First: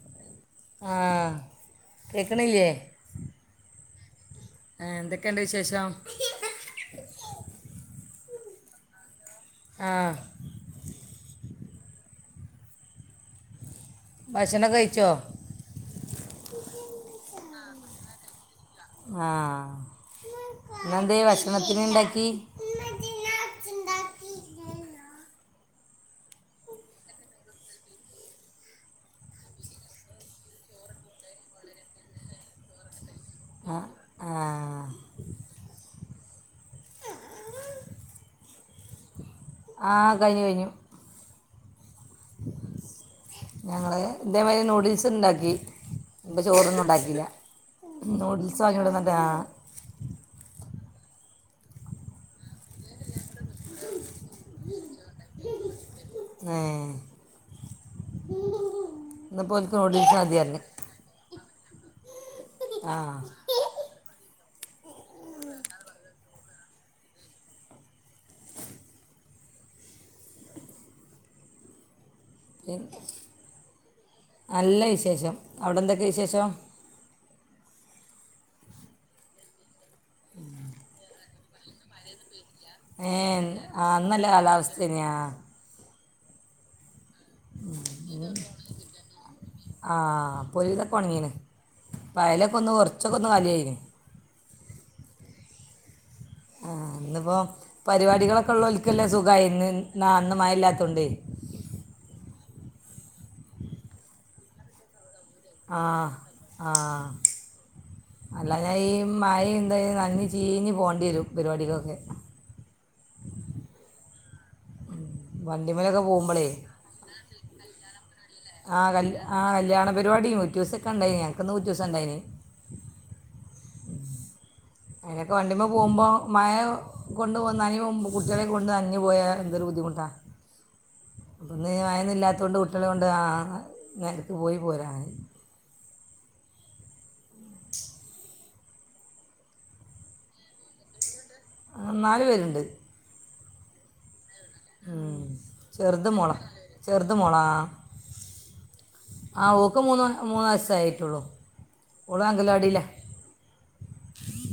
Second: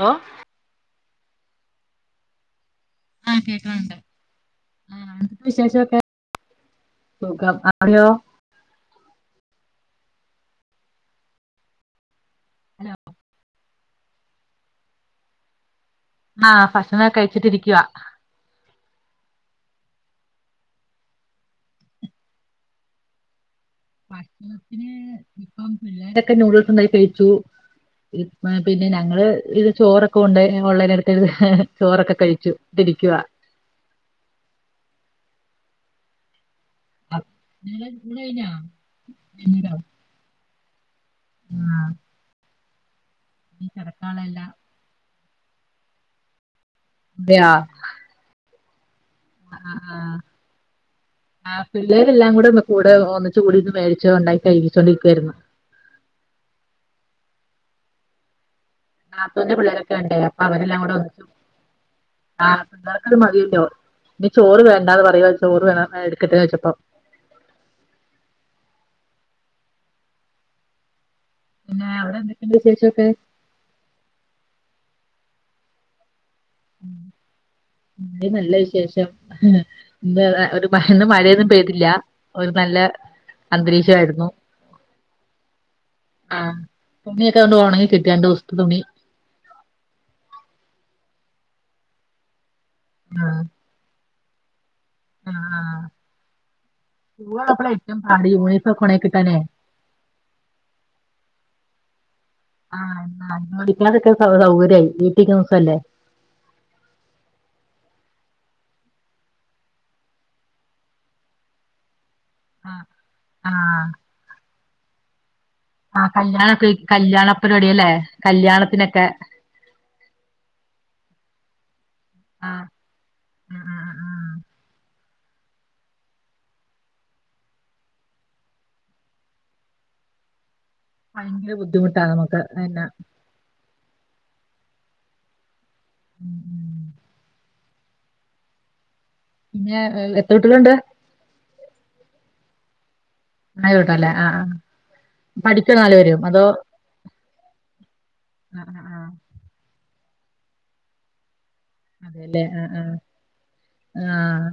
Hello ആഹ്, കേക്ക്ണില്ല്യെ? ആഹ്, കേക്ക്ണ് ണ്ട്. ആഹ് ന്താ എന്തൊക്കെയുണ്ട് വിശേഷം വിശേഷൊക്കെ? സുഖം. അവിടെയോ? ആഹ്. ഹലോ? ഭക്ഷണൊക്കെ കഴിച്ചോ? ആഹ്, ഭക്ഷണം കഴിച്ചിട്ടിരിക്കുവാ. ഹാഹ്, ഇന്നന്തേ ഭക്ഷണത്തിന്ണ്ടാക്കി? ഭക്ഷണത്തിന് ഇപ്പം പിള്ളേരൊക്കെ നൂഡിൽസ്ണ്ടാക്കി കഴിച്ചു. ഇപ്പ പിന്നെ ഞങ്ങള് ഇത് ചോറൊക്കെ ഉണ്ട് ഞങ്ങൾ ഓൺലൈനെടുത്തിര്ന്ന് ചോറൊക്കെ കഴിച്ചു ത്തിരിക്കുവാ ആ ആ അഹ്, [unintelligible] കയ്ഞ്ഞാ [unintelligible] ആഹ്, കഴിഞ്ഞു കഴിഞ്ഞു. ആഹ് ഇനി ഞങ്ങള് കെടക്കാള്ളെല്ലാ ഇതേമാരി നൂഡിൽസ്ണ്ടാക്കി. എൻ്റെ ചോറൊന്നും ഉണ്ടാ ഇല്ല്യ. അതെയാ നൂഡിൽസ് വാങ്ങി കൊടന്ന് രാ ആഹ്, ആഹ് ആഹ്, പിള്ളേരെല്ലാം കൂടെ വെ കൂടെ ഒന്നിച്ച്കൂടി ഇന്ന് മേടിച്ച് ഉണ്ടാക്കി കഴിച്ചുകോണ്ടിരിക്കുവാരുന്നു. ഏഹ് നാത്തൂന്റെ പിള്ളേരൊക്കെ ഉണ്ടേ അപ്പൊ അവരെല്ലാം കൂടെ ഒന്നിച്ചു ആഹ് ആ പിള്ളേർക്കരു മതിയല്ലോ ഇനി ചോറ് വേണ്ടാന്ന് പറയുവ ചോറ് വേണോ എട്ക്കട്ടേ ചോയ്ച്ചപ്പം പിന്നേ അവിടെന്തെ തിൻ നല്ല വിശേഷം, അവിടെ എന്തൊക്കെ വിശേഷം? വടിം നല്ല വിശേഷം. ഇന്നേത ഒരു മ ഇന്ന് മഴയൊന്നും പെയ്തില്ല്യ, ഒരു നല്ല ഏ ആ നല്ല അന്തരീക്ഷായ്ര്ന്നു. കാലാവസ്ഥ തന്നെയാ ആഹ്, തുണിയൊക്കെ ആണ്ട് ഒണങ്ങിക്കിട്ടി രണ്ട് ദുവസത്തെ തുണി ആഹ്, പ്പൊരു വിതൊക്കൊൺങ്ങീണ്. പ അയലൊക്കൊന്ന് കൊർച്ചൊക്കൊന്ന് ആഹ് കാലിആയീന് ആഹ്. ആഹ്, ന്ന്പ്പോ സ്കൂളുള്ളപ്പളാ ഏറ്റവും പാട് പരിവാടികളൊക്കെ യൂണിഫോം ഒക്കെ ഉണങ്ങി ള്ളോൽക്കല്ലേ കിട്ടാനേ സുഖായി. ന്ന് ന്നാ അന്ന് മഴ ഇല്ലാത്തോണ്ടെയ് ആഹ്, [unintelligible] സ സൗകര്യായി വീട്ടിലിരിക്കുന്ന ദിവസല്ലേ ആഹ്, ആഹ് അല്ലാഞ്ഞാ ഈ മഴിം തൊ നൻഞ്ഞ് ചീഞ്ഞ് പോണ്ട്യരും. പരിവാടിക്കൊക്കെ ആഹ്, ആഹ് വണ്ടിമേലൊക്കെ ആഹ് പോകുമ്പോഴേ കല്യാണക്കെ ഈ കല്യാണ പരിപാടി അല്ലെ കല്യാണത്തിനൊക്കെ ആഹ് കല്യാണ പരിപാടി ഉറ്റൂസൊക്കെ ഉണ്ടായിനി ഞങ്ങക്ക് ന്ന് ഉറ്റൂസണ്ടയ്നി ആഹ് ആഹ് ആഹ് ആഹ് അതിനൊക്കെ വണ്ടിമ്മ പോകുമ്പോ മയ കൊണ്ട് പോന്നാല് കുട്ടികാളെ കൊണ്ട് നനഞ്ഞ് പോയാല് എന്തരു ബുദ്ധിമുട്ടാ ഭയങ്കര അപ്പൊന്നീ ബുദ്ധിമുട്ടാ മായന്ന് നമുക്ക് ഇല്ലാത്ത കൊണ്ട് പിന്നെ കുട്ടികളെ കൊണ്ട് ആ നേരക്ക് പോയി പോര [inaudible] [unintelligible] പിന്നെ എത്ര കുട്ട്യാൾണ്ട് ആഹ് നാല് പേര്ണ്ട് ആയോട്ടല്ലേ ആഹ് ആഹ് ഉം പഠിക്കോ നാല് ചെറ്ത് പേരും മൊള അതോ ചെറ്ത് മൊളാ ആഹ് ആഹ് ആഹ് ഓക്ക് മൂന്ന് മൂന്ന് വയസ് ആയിട്ടുള്ളൂ അതെല്ലെ അഹ് ആഹ്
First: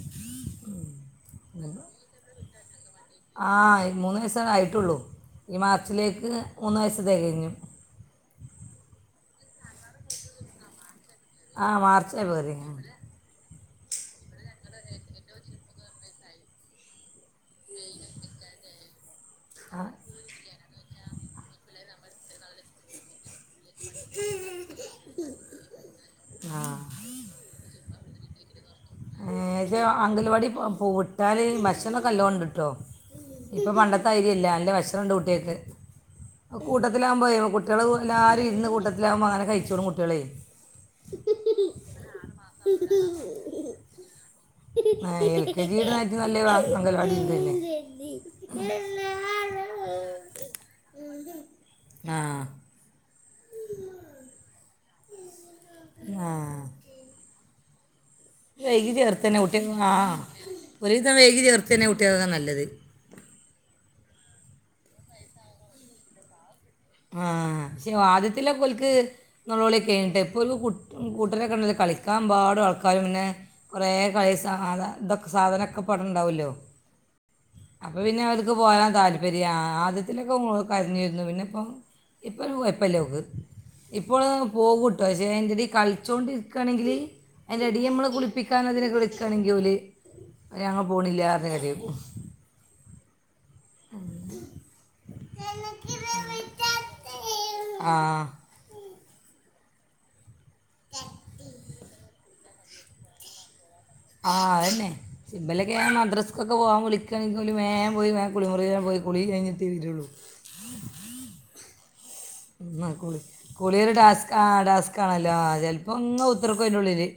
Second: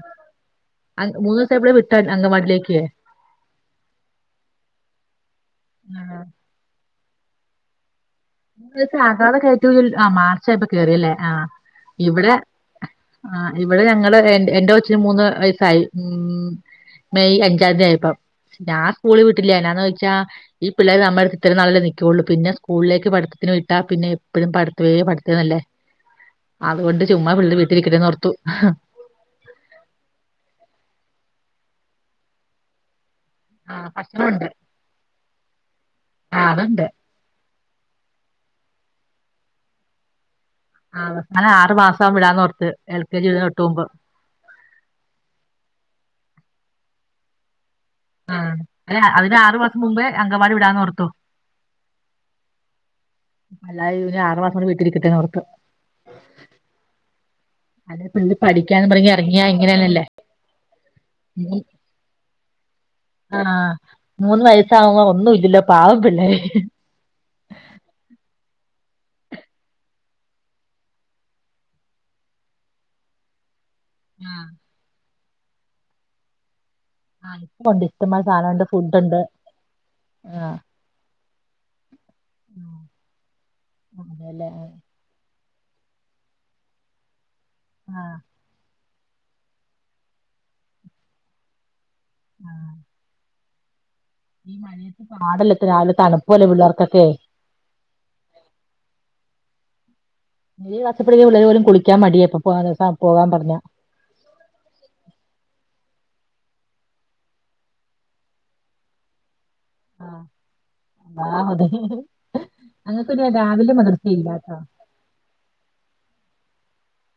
ആഹ് മൂന്ന് [unintelligible] വിട്ട അങ്കൻവാടിലേക്ക് ആഹ് മൂന്ന് വയസ്സേ ആയിട്ടുള്ളൂ ഈ ആഹ് മാർച്ചിലേക്ക് മൂന്ന് വയസ് തെകയ്ഞ്ഞു [unintelligible] ആഹ് മാർച്ച് ആയപ്പോ കേറിയല്ലേ ആഹ് ആ മാർച്ചായി ഇവടെ പോരെ ആഹ് ഇവിടെ ഞങ്ങള് എന്റെ കൊച്ച്ന് മൂന്ന് വയസ്സായി ഉം മെയ് അ [unintelligible] ഞാൻ സ്കൂള് വിട്ടില്ലാനാന്ന് ആ ചോയ്ച്ചാ ഈ പിള്ളേര് നമ്മടു ഇത്ര നാളല്ലെ നിക്ക്യുള്ളു പിന്നെ സ്കൂളിലേക്ക് പഠിത്തത്തിന് വേ [unintelligible] എപ്പഴും പഠ്ത്തേ പഠ്ത്തന്നല്ലേ ആ അതുകൊണ്ട് ചുമ്മാ പിള്ളില് വീട്ടിലിരിക്ക്ണ്ന്നോർത്തു ഏഹ് അംഗൽവാടി പൂ വിട്ടാല് ഭക്ഷണം ഒക്കെ നല്ലോണ്ട്ട്ടോ ഇപ്പൊ ആഹ് പണ്ടത്ത ആരി അല്ല. ഭക്ഷണമുണ്ട് നല്ല ഭക്ഷണം ഉണ്ട് കുട്ടിയാക്ക് ആ അതുണ്ട് കൂട്ടത്തി ലാവുമ്പോൾ കുട്ടിയാൾ എല്ലാരും ഇര്ന്ന് കൂട്ടത്തിലാവുമ്പോ അങ്ങനെ കഴിച്ചോളും കുട്ടിയാളയ് ആഹ് ഒര് ആറ് മാസം വിടാന്ന് ഓർത്ത് എൽ കെ ജി ൻ്റെ തൊട്ട് മുമ്പ് എൽ കെ ജി ല്ട്ണ‌ടായിട്ട് നല്ല [unintelligible] അങ്കൽവാടിൽ തന്നെ അല്ല അതിന് ആറ് മാസം മുമ്പേ അങ്കവാടി വിടാന്നോർത്തു ആഹ് അല്ല [unintelligible] ആറ് മാസം വീട്ടിലിരിക്കട്ടെ ന്ന് ഓർത്ത് ആഹ് അല്ലെ പിള്ളേര് പഠിക്കാന്ന് വൈകി പറഞ്ഞ് ചേർത്തന്നെ ഇറങ്ങിയാ കുട്ടി [unintelligible] ഇങ്ങനെയാണല്ലേ ആഹ് ഒരുവിധം വൈകി ചേർത്ത് തന്നെ കുട്ടിയാൾക്ക് ഒക്കെ നല്ലത് ആഹ് മൂന്ന് വയസ ആവുമ്പോൾ ഒന്നും ഇല്ലല്ലോ പാവം പിള്ളേര് ആഹ് പക്ഷെ ആദ്യത്തിലൊക്കെ ഓൽക്ക് നൊളോളി ഒക്കെയ്‌നിപ്പൊ ഒരു കൂട്ടര് ഒക്കെ ഉണ്ടല്ലോ കളിക്കാൻ എമ്പാടും ആൾക്കാരും പിന്നെ കൊറേ കളി ആഹ് സാധ ഇതൊക്കെ സാധനൊക്കെ ഇപ്പ അവ്ടെണ്ടാവല്ലോ ഉണ്ട് അപ്പൊ പിന്നെ ഇഷ്ടംമാതിരി അവർക്ക് സാധനമുണ്ട് പോകാൻ ഫുഡുണ്ട് താല്പര്യാ ആദ്യത്തിലൊക്കെ ആഹ് മോള് കര്ഞ്ഞിരുന്നു പിന്നെ ഇപ്പൊ ഇപ്പ ഒരു കൊഴ്പ്പല്ല ഓക്ക് ഇപ്പൊ ഓള് അതെല്ലേ പോകൂ പക്ഷെ അയ്ൻ്റടി കളിച്ചോണ്ടിരിക്കാണെങ്കില് അയ്ന്റടിയിൽ നമ്മള് ആഹ് കുളി പ്പിക്കാനോ ഇതിനൊക്കെ വിളിക്കാണെങ്കിൽ ഓല് ഞങ്ങൾ പോണില്ലാർഞ് കരയും. ആഹ് ഈ മഴയത്ത് പാടല്ലട്ട രാവിലെ തണുപ്പു അല്ലേ പിള്ളേർക്കൊക്കെ ആഹ് [unintelligible] കുളിക്കാ മടിയ ഇപ്പോ പോവാൻ പർ പോവാൻ പറഞ്ഞ ആഹ അതെന്നെ ഇവ ലെക്കെ മദ്രസ്ക്കൊക്കെ പോകാൻ വിളിക്കണെങ്ക ഓല് വേഗംപോയി വേഗം കുളിമുറ പോയി കുളി കഴിഞ്ഞി തീരുയുള്ളു [unintelligible] ഞങ്ങക്ക് പിന്നെ രാവിലെ കുളിയ ഒരു ഡാസ്ക് ആ മദ്രസയില്ലാട്ടോ ഡസ്ക് കാണല്ലോ ചിലപ്പോ ഇങ്ങനെ കുത്തിയിരിക്കും അതിന്റെ ഉള്ളില്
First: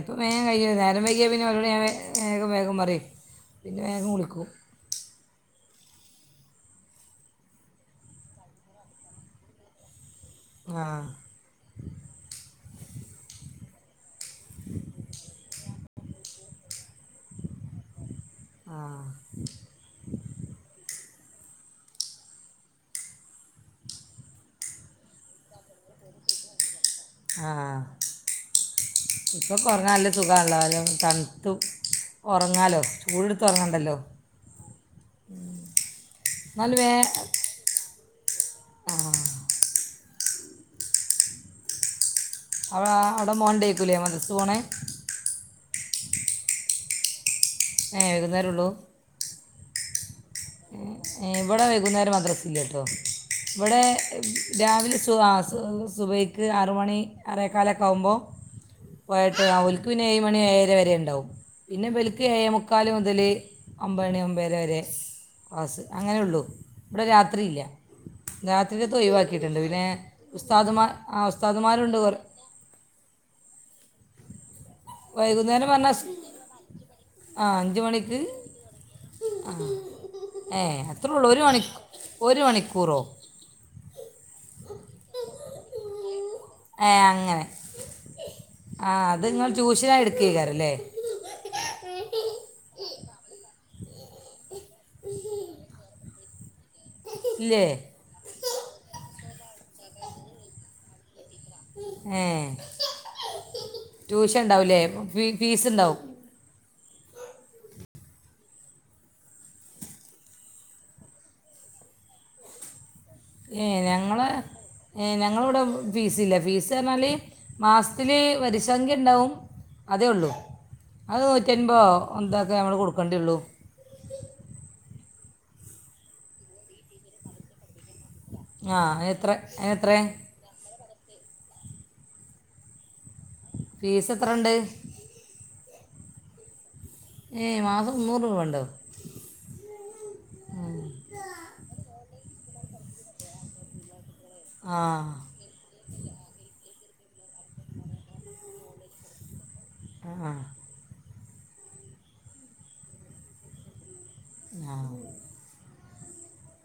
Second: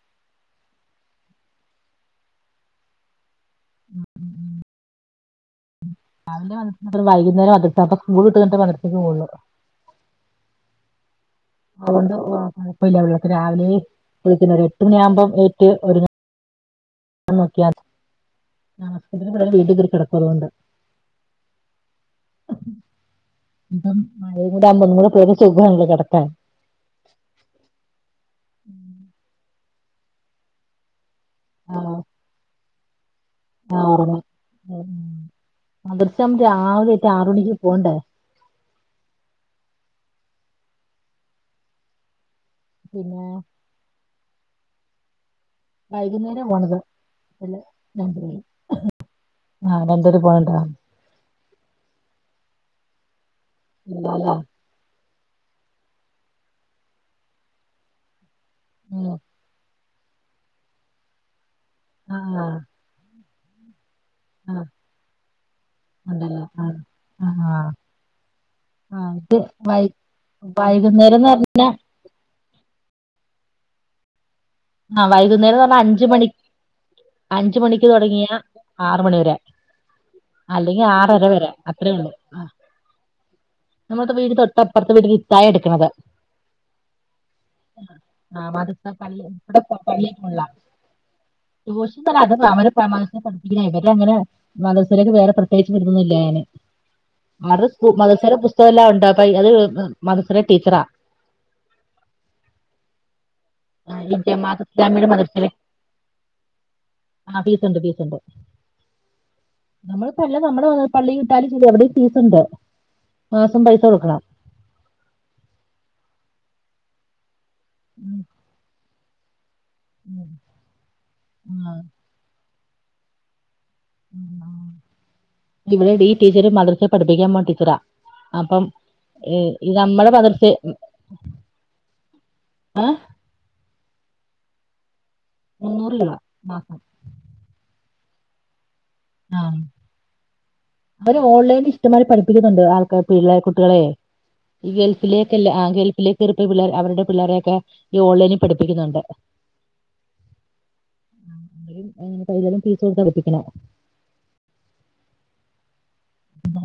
ഇപ്പം വേഗം കഴിക്ക നേരം വൈകിയാൽ പിന്നെ വളടെ ഞാൻ വേഗം വേഗം പറയും പിന്നെ കുളിക്കും രാവിലെ വന്ന വൈകുന്നേരം വന്നട്ട അപ്പ സ്കൂൾ വിട്ടിട്ട് മദ്രസയ്ക്ക് പോകുള്ളൂ ആഹ അതുകൊണ്ട് കുഴപ്പമില്ലള്ളെ രാവിലെ വിളിക്കുന്ന എട്ട് മണിയാവകുമ്പോം ഏ ഒരു ആ [unintelligible] കിടക്കറൊണ്ട് ഇപ്പ മഴയും കൂടെ അല്ലെ ഒന്നും കൂടെ സുഖാണ് കിടക്കാൻ ആഹ ഇപ്പ കുറഞ് [unintelligible] നല്ല സുഖ ഉള്ളാലും ത ഉറങ്ങാലോ ചൂടുത്ത് ആഹ ഉറങ്ങാ എന്നാലും രാവിലെ ഒറ്റ ആറ മണിക്ക് പോകണ്ടേ ആഹാ അ ഹ പിന്നെ അവിടെ മോൻ ഉണ്ടാരിക്കൂലെ മദ്രസ പോണെ വൈകുന്നേരം പോണത് അല്ല ഏ വൈകുന്നേരം ഉള്ളൂ ആഹ [unintelligible] പോണ്ടാ ഇവിടെ വൈകുന്നേരം മദ്രസല്ലട്ടോ ഇവിടെ ഇല്ലാല്ലേ രാവിലെ സ സുബയ്ക്ക് ആറ മണി അറേക്കാലൊക്കെ ആവുമ്പോ ഉം പോയട്ട് ആ ഒൽക്ക് പിന്നെ ഏഴുമണി ഏഴര മണി വരെ ഉണ്ടാവും പിന്നെ ഇവൽക്കെ ആഹ് എഴ് മുക്കാലെ മുതല് ഒമ്പ മണി ആ ഒമ്പരെ സ് ക്ലാസ്സ് അങ്ങനെ ഉണ്ടല്ലോ ഉള്ളൂ ആ ഇവിടെ ആ രാത്രിയില്ല രാത്രി ത്തത് ആ ഇത് ഒഴിവാക്കിയിട്ടുണ്ട് വൈ പിന്നെസ്താമാർ അഹ വൈകുന്നേരംന്ന് പറഞ്ഞ ഉസ്താമാരു [unintelligible] ആഹ വൈകുന്നേരം പറഞ്ഞ അഞ്ച മണി ആ അഞ്ച അഞ്ച് മണിക്ക് തുടങ്ങിയാ ആറ മണിവരെ ഏ അല്ലെങ്കി അത്രേ ആറര ഉള്ളൂ ഒരു വരെ മണി അത്രേ ഉള്ളു ഒരു ആ ഹ മണിക്കൂറോ നമ്മളുടെ വീട് തൊട്ടപ്പുറത്തെ വീട്ടില് തായേ എടുക്കുന്നത്. ഏ അങ്ങനെ ആ മദ്രസ ആഹ പള്ളി അത് നിങ്ങൾ ഇവിടെ ടുഷനായി പള്ളിക്ക് എടുക്ക മുന്നിലാ യ്ക്കാരല്ലേ. [unintelligible] മദ്രസയിലേക്ക് വേറെ പ്രത്യേകിച്ച് ഒന്നും ഇല്ലേയ ഇല്ലേ മദ്രസ പുസ്തകമല്ലാം ഉണ്ട പ അത് മദ്രസയില് ടീച്ചറാ ഏ ഹ ആ, ഈ ട്യൂഷൻ ജമാഅത്ത് ഉണ്ടാവൂലേ ഇസ്ലാമിയുടെ ഫീസ് ഉണ്ടാവും. ആഹ പീസ് ഉണ്ട് പീസ് ഉണ്ട് നമ്മള്ല്ല നമ്മടെ [unintelligible] പള്ളി വിട്ടാലും ശരി എവിടെയും ഫീസ് ഉണ്ട് മാസം ഏ് പൈസ ഞങ്ങ കൊടുക്കണം ഏ ഞങ്ങളിവിടെ ഫീസ് ഇല്ല ഫീസ് റഞ്ഞാല്. ഉം മാസത്തില് വരിസംഖ്യ ഉണ്ടാവും അതേ ഉള്ളൂ അത് ഉം ആഹ് നൂറ്റിൻപോ'' എന്തൊക്കെ നമ്മൾ കൊടുക്കേണ്ടേ ഉള്ളൂ. ഇവടെ ഈ ടീച്ചർ [unintelligible] പഠിപ്പിക്കാൻ പോന്ന ടിച്ചറാ അപ്പം ആ അതിനെത്ര അതിനെത്ര നമ്മള മദ്രസ ആഹ ഫീസ് എത്ര ഇണ്ട്. മുന്നൂർ രൂപ മാസം. ഏയ് മാസം മുന്നൂറ് രൂപ ഉണ്ടോ ആഹ അവര് ഓൺലൈനിൽ ഇഷ്ടമാതിരി പഠിപ്പിക്കുന്നുണ്ട് ആൾക്കാർ പിള്ളെ കുട്ടികളെ. ഈ ആ ഗൾഫിലേക്കല്ല ഗൾഫിലേക്ക് എറപ്പള്ളേ അവരുടെ പിള്ളേരെ ക്കെ ഈ ഓൺലൈനിൽ പഠിപ്പിക്കുന്നുണ്ട് ആഹ് ആഹ് ഈ തയ്യലും ഫിസോടുത്ത് അടുപ്പിക്കലാണൊ ആഹ്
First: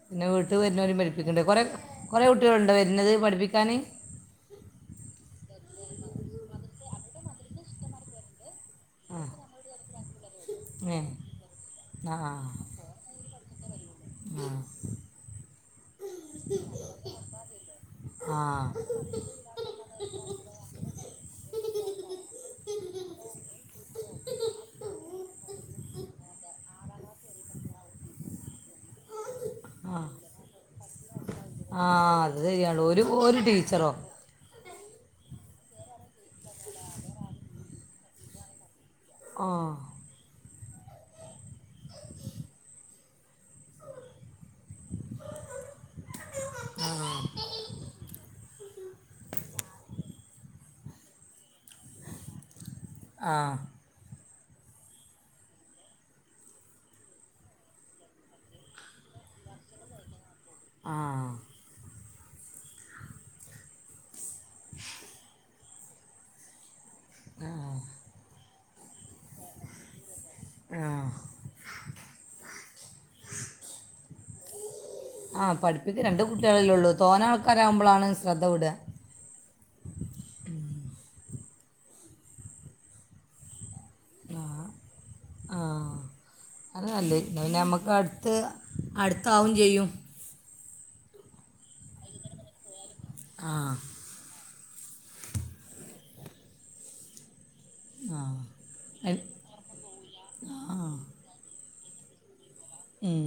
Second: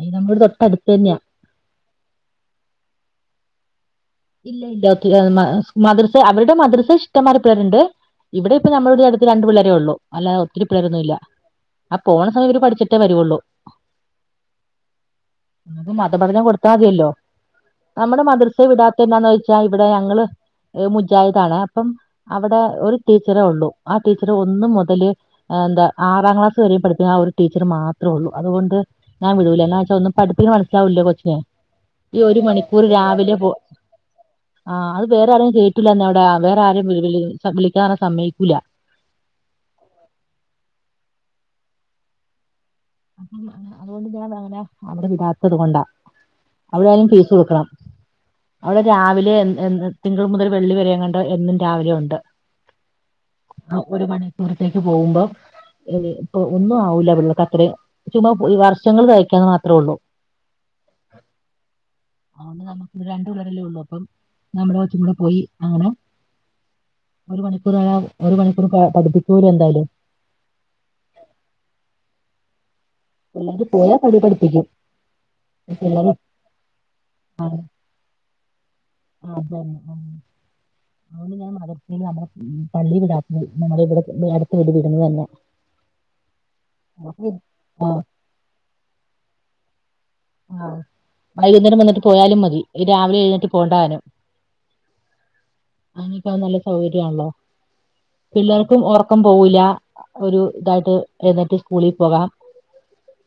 പിന്നെ നമ്മുടെ വീട്ട് തൊട്ടടുത്ത് വരുന്നവരേ തന്നെയാ പഠിപ്പിക്കണ്ട് കൊറെ കുറെ കുട്ടികൾ ഉണ്ടോ വരുന്നത് പഠിപ്പിക്കാന് ഇല്ല ഇല്ല ത് മ മദ്രസ് അവരുടെ മദ്രസ ഇഷ്ടമാതി പേരുണ്ട് ഇവിടെ ഇപ്പ നമ്മളുടെ ആ അടുത്ത് രണ്ട് പിള്ളേരെ ഉള്ളൂ അല്ലാതെ ഒത്തിരി ഏ, പേള്ളേരൊന്നും ഇല്ല ആ പോണ സമയം ഇര് പഠിച്ചിട്ടേ വരുവുള്ളൂ ആ, നമ്മക്ക് മതപഠനം കൊടുത്താതില്ലോ നമ്മുടെ ആ മദർസേ വിടാത്തെ എന്താന്ന് വെച്ചാ ഇവിടെ ഞങ്ങള് ഏഹ് മുജാഹിദാണ് അപ്പം അവിടെ ഒരു ടീച്ചറേ ഉള്ളൂ ആ ടീച്ചർ ഒന്ന മുതല് എന്താ ആറാം ക്ലാസ് വരെയും പഠിക്കുന്ന ആ ഒരു ടീച്ചർ മാത്രേ ഉള്ളൂ അതുകൊണ്ട് ഞാൻ വിടൂല എന്നാച്ചഒന്നും പഠിപ്പികുന്നെ മനസാവൂല്ല കൊച്ച്ന് ആഹ് അത് ശരിയാണ് ഒരു ഒരു ടീച്ചറോ ആഹ് അത് വേറെ ആരെയും കേയ്റ്റില്ല അവിടെ വേറെ ആരെയും വി വിളിക്കാ സമ്മയ്ക്കുല്ല ആഹ് അതുകൊണ്ട് ഞാൻ അതെങ്ങനെ അവിടെ ഇല്ലാത്തത് കൊണ്ടാ അവിടെയാലും ഫീസ് കൊടുക്കണം അവിടെ രാവിലെ എ തിങ്കൾ മുതൽ വെള്ളി വര എങ്ങാണ്ട് എന്നും രാവിലെ ഉണ്ട് ആ ഒരു മണിക്കൂറത്തേക്ക് പോകുമ്പോം ഇപ്പൊ ഒന്നും ആവൂല്ല പിള്ളക്ക അത്രയും ചുമ്മാപോയി വർഷങ്ങൾ കഴിക്കാന്ന് മാത്രേ ഉള്ളൂ ആഹ് [inaudible] അത്കൊണ്ട് നമുക്ക് ഇവിടെ രണ്ടു പിള്ളാരല്ലേ ഉള്ളൂ അപ്പം നമ്മുടെ കൊച്ചും കൂടെ പോയി അങ്ങനെ ഒരു മണിക്കൂർ ആയാ ഒരു മണിക്കൂർ പഠിപ്പിക്കൂലെ എന്തായാലും ആഹ് [unintelligible] പഠിപ്പിക്കും ആഹ് പഠിപ്പിക്ക പിള്ളേര് രണ്ട് കുട്ടികളല്ലെ ഉള്ളൂ തോനെ ആൾക്കാരാവകുമ്പോളാണ് ശ്രദ്ധ വിടാ വിടഅ. അതന്നെ ആഹ് അതുകൊണ്ട് ഞാൻ മദ്രസേൽ നമ്മുടെ പള്ളി വിടാതെ നമ്മുടെ ഇവിടെ നീ ആ അടുത്ത് വെടി വിടുന്നത് തന്നെ ആ അഹ് ആഹ് ത്ത് അടുത്താവും ചെയ്യും ആഹ് വൈകുന്നേരം വന്നിട്ട് പോയാലും മതി രാവിലെ എഴുന്നിട്ട് ആ പോണ്ടാനും അങ്ങനക്ക നല്ല സൗകരണല്ലോ ആ പിള്ളേർക്കും ഉറക്കം എൻ- പോവൂല്ല ഒരു ഇതായിട്ട് എയുന്നെറ്റ് സ്കൂളിപോകാം ഉം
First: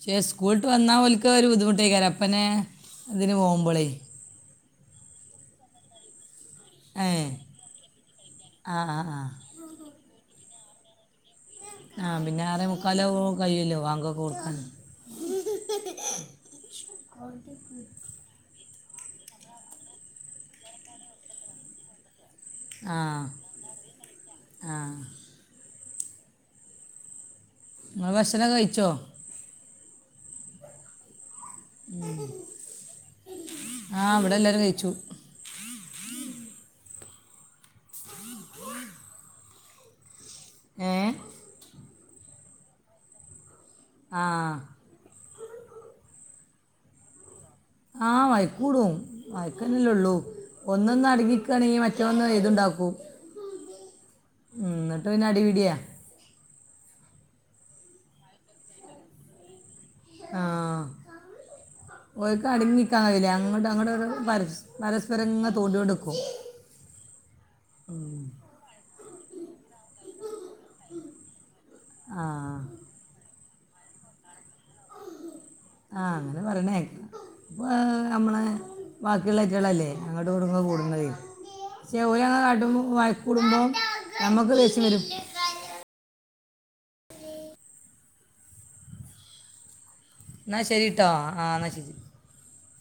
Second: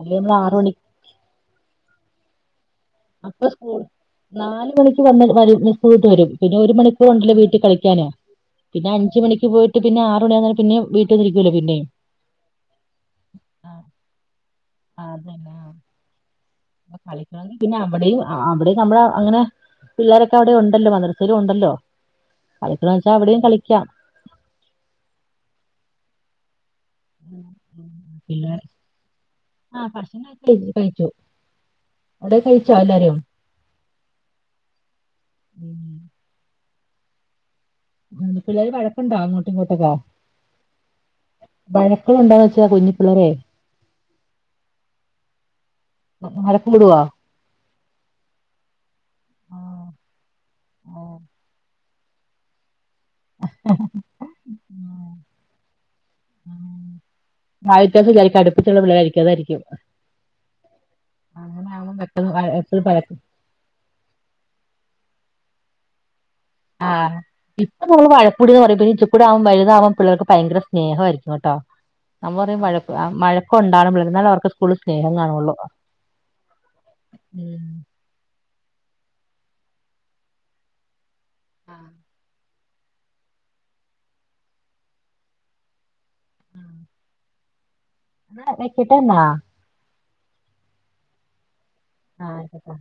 ക്ഷേ നമ്മൾ ആറ് സ്കൂൾട്ട് മണി വന്നാ ഓൽക് ഒരു ബുദ്ധിമുട്ടയ്ക്കാരം അപ്പനെ ഇതിന് അപ്പ സ്കൂൾ പോകുമ്പോഴേ നാല് മണിക്ക് വന്ന് വരും സ്കൂള്ട്ട് വരും പിന്നെ ഒരു മണിക്കൂർണ്ടല്ലോ ഏ വീട്ടി കളിക്കാന് ആ പിന്നെ ആ അഞ്ചി ആ മണിക്ക് പോയിട്ട് പിന്നെ ആറ് മണിആവുന്നേരം പിന്നെ വീ ആഹ പിന്നെ ആറെ മുക്കാലോ കഴില്ലോ ബാങ്കൊക്കെ കൊടുക്കാന് ആതെന്നെ കളിക്കണെങ്കി പിന്നെ അവിടെയും അവിടെ നമ്മടെ അങ്ങനെ പിള്ളോരൊക്കെ അവിടെ ഉണ്ടല്ലോ മദ്രസേലുംണ്ടല്ലോ കളിക്കണ വെച്ചാൽ അവിടെയും കളിക്കാം ആഹ് ഉം ഇങ്ങള്. ഭക്ഷണക്ക കഴിച്ചോ ആ ഭക്ഷണക്കെ കഴി കഴിച്ചു ഉം അവിടെ കഴിച്ചോ എല്ലാരും ആ ഇവടെ എല്ലാരും കഴിച്ചു ഉം ഉം പിള്ളേര് വഴക്കുണ്ടോ അങ്ങോട്ട് ഇങ്ങോട്ടെക്കെ ഏ വഴക്ക്കളുണ്ടോന്ന് വെച്ചാ കുഞ്ഞി പിള്ളെരെ ആ വഴക്ക് കൂടോ ആ വഴക്കൂടും വഴക്കന്നല്ലേ ഒള്ളൂ ഒന്നൊന്ന് അടങ്ങിക്കാണെങ്കി മറ്റൊന്ന് ഏതുണ്ടാക്കും ഉം ന്നട്ട് പിന്നെ അടിപിടിയാ ആ [unintelligible] വിചാരിക്ക അടുപ്പിച്ചുള്ള പിള്ളായിരിക്കും അതായിരിക്കും ആ അങ്ങനെ ആവുമ്പം പെട്ടെന്ന് ഓൽക് വഴ എപ്പഴും വഴക്ക് അടങ്ങിക്കാവില്ല അങ്ങട്ട് അങ്ങോട്ട് ഇങ്ങോട്ട് പരസ് പരസ്പരങ്ങ തോണ്ടിയൊണ്ട്ക്കും ആ ഇപ്പം നമ്മള് വഴക്കൂടന്ന് പറയും [unintelligible] ആവും വൽതാവമ്പം പിള്ളേർക്ക് ഭയങ്കര സ്നേഹായിരിക്കും കേട്ടോ ആ കൊറേ വയ മഴക്കുണ്ടാവണം പിള്ളേർക്ക് ഇന്നാലേ അവർക്ക് സ്കൂളിൽ സ്നേഹം കാണുള്ളൂ ആ അങ്ങനെ പറിണേക്ക ഇപ്പൊ ഉം നമ്മളെ ബാക്കിള്ളെറ്റകളല്ലേ അങ്ങട്ട് ഇങ്ങട്ട് ഇങ്ങനെ. കൂടുന്നതെ പക്ഷേ ഓല് അങ്ങനെ കാട്ടുമ്പം വഴ കൂടുമ്പം നമ്മക്ക് ദേഷ്യം വരും ആ ന്നാ വെക്കട്ടെ ന്നാ ന്നാ ശരിട്ടോ ആ ന്നാ ശരി ആ അയ്ക്കോട്ട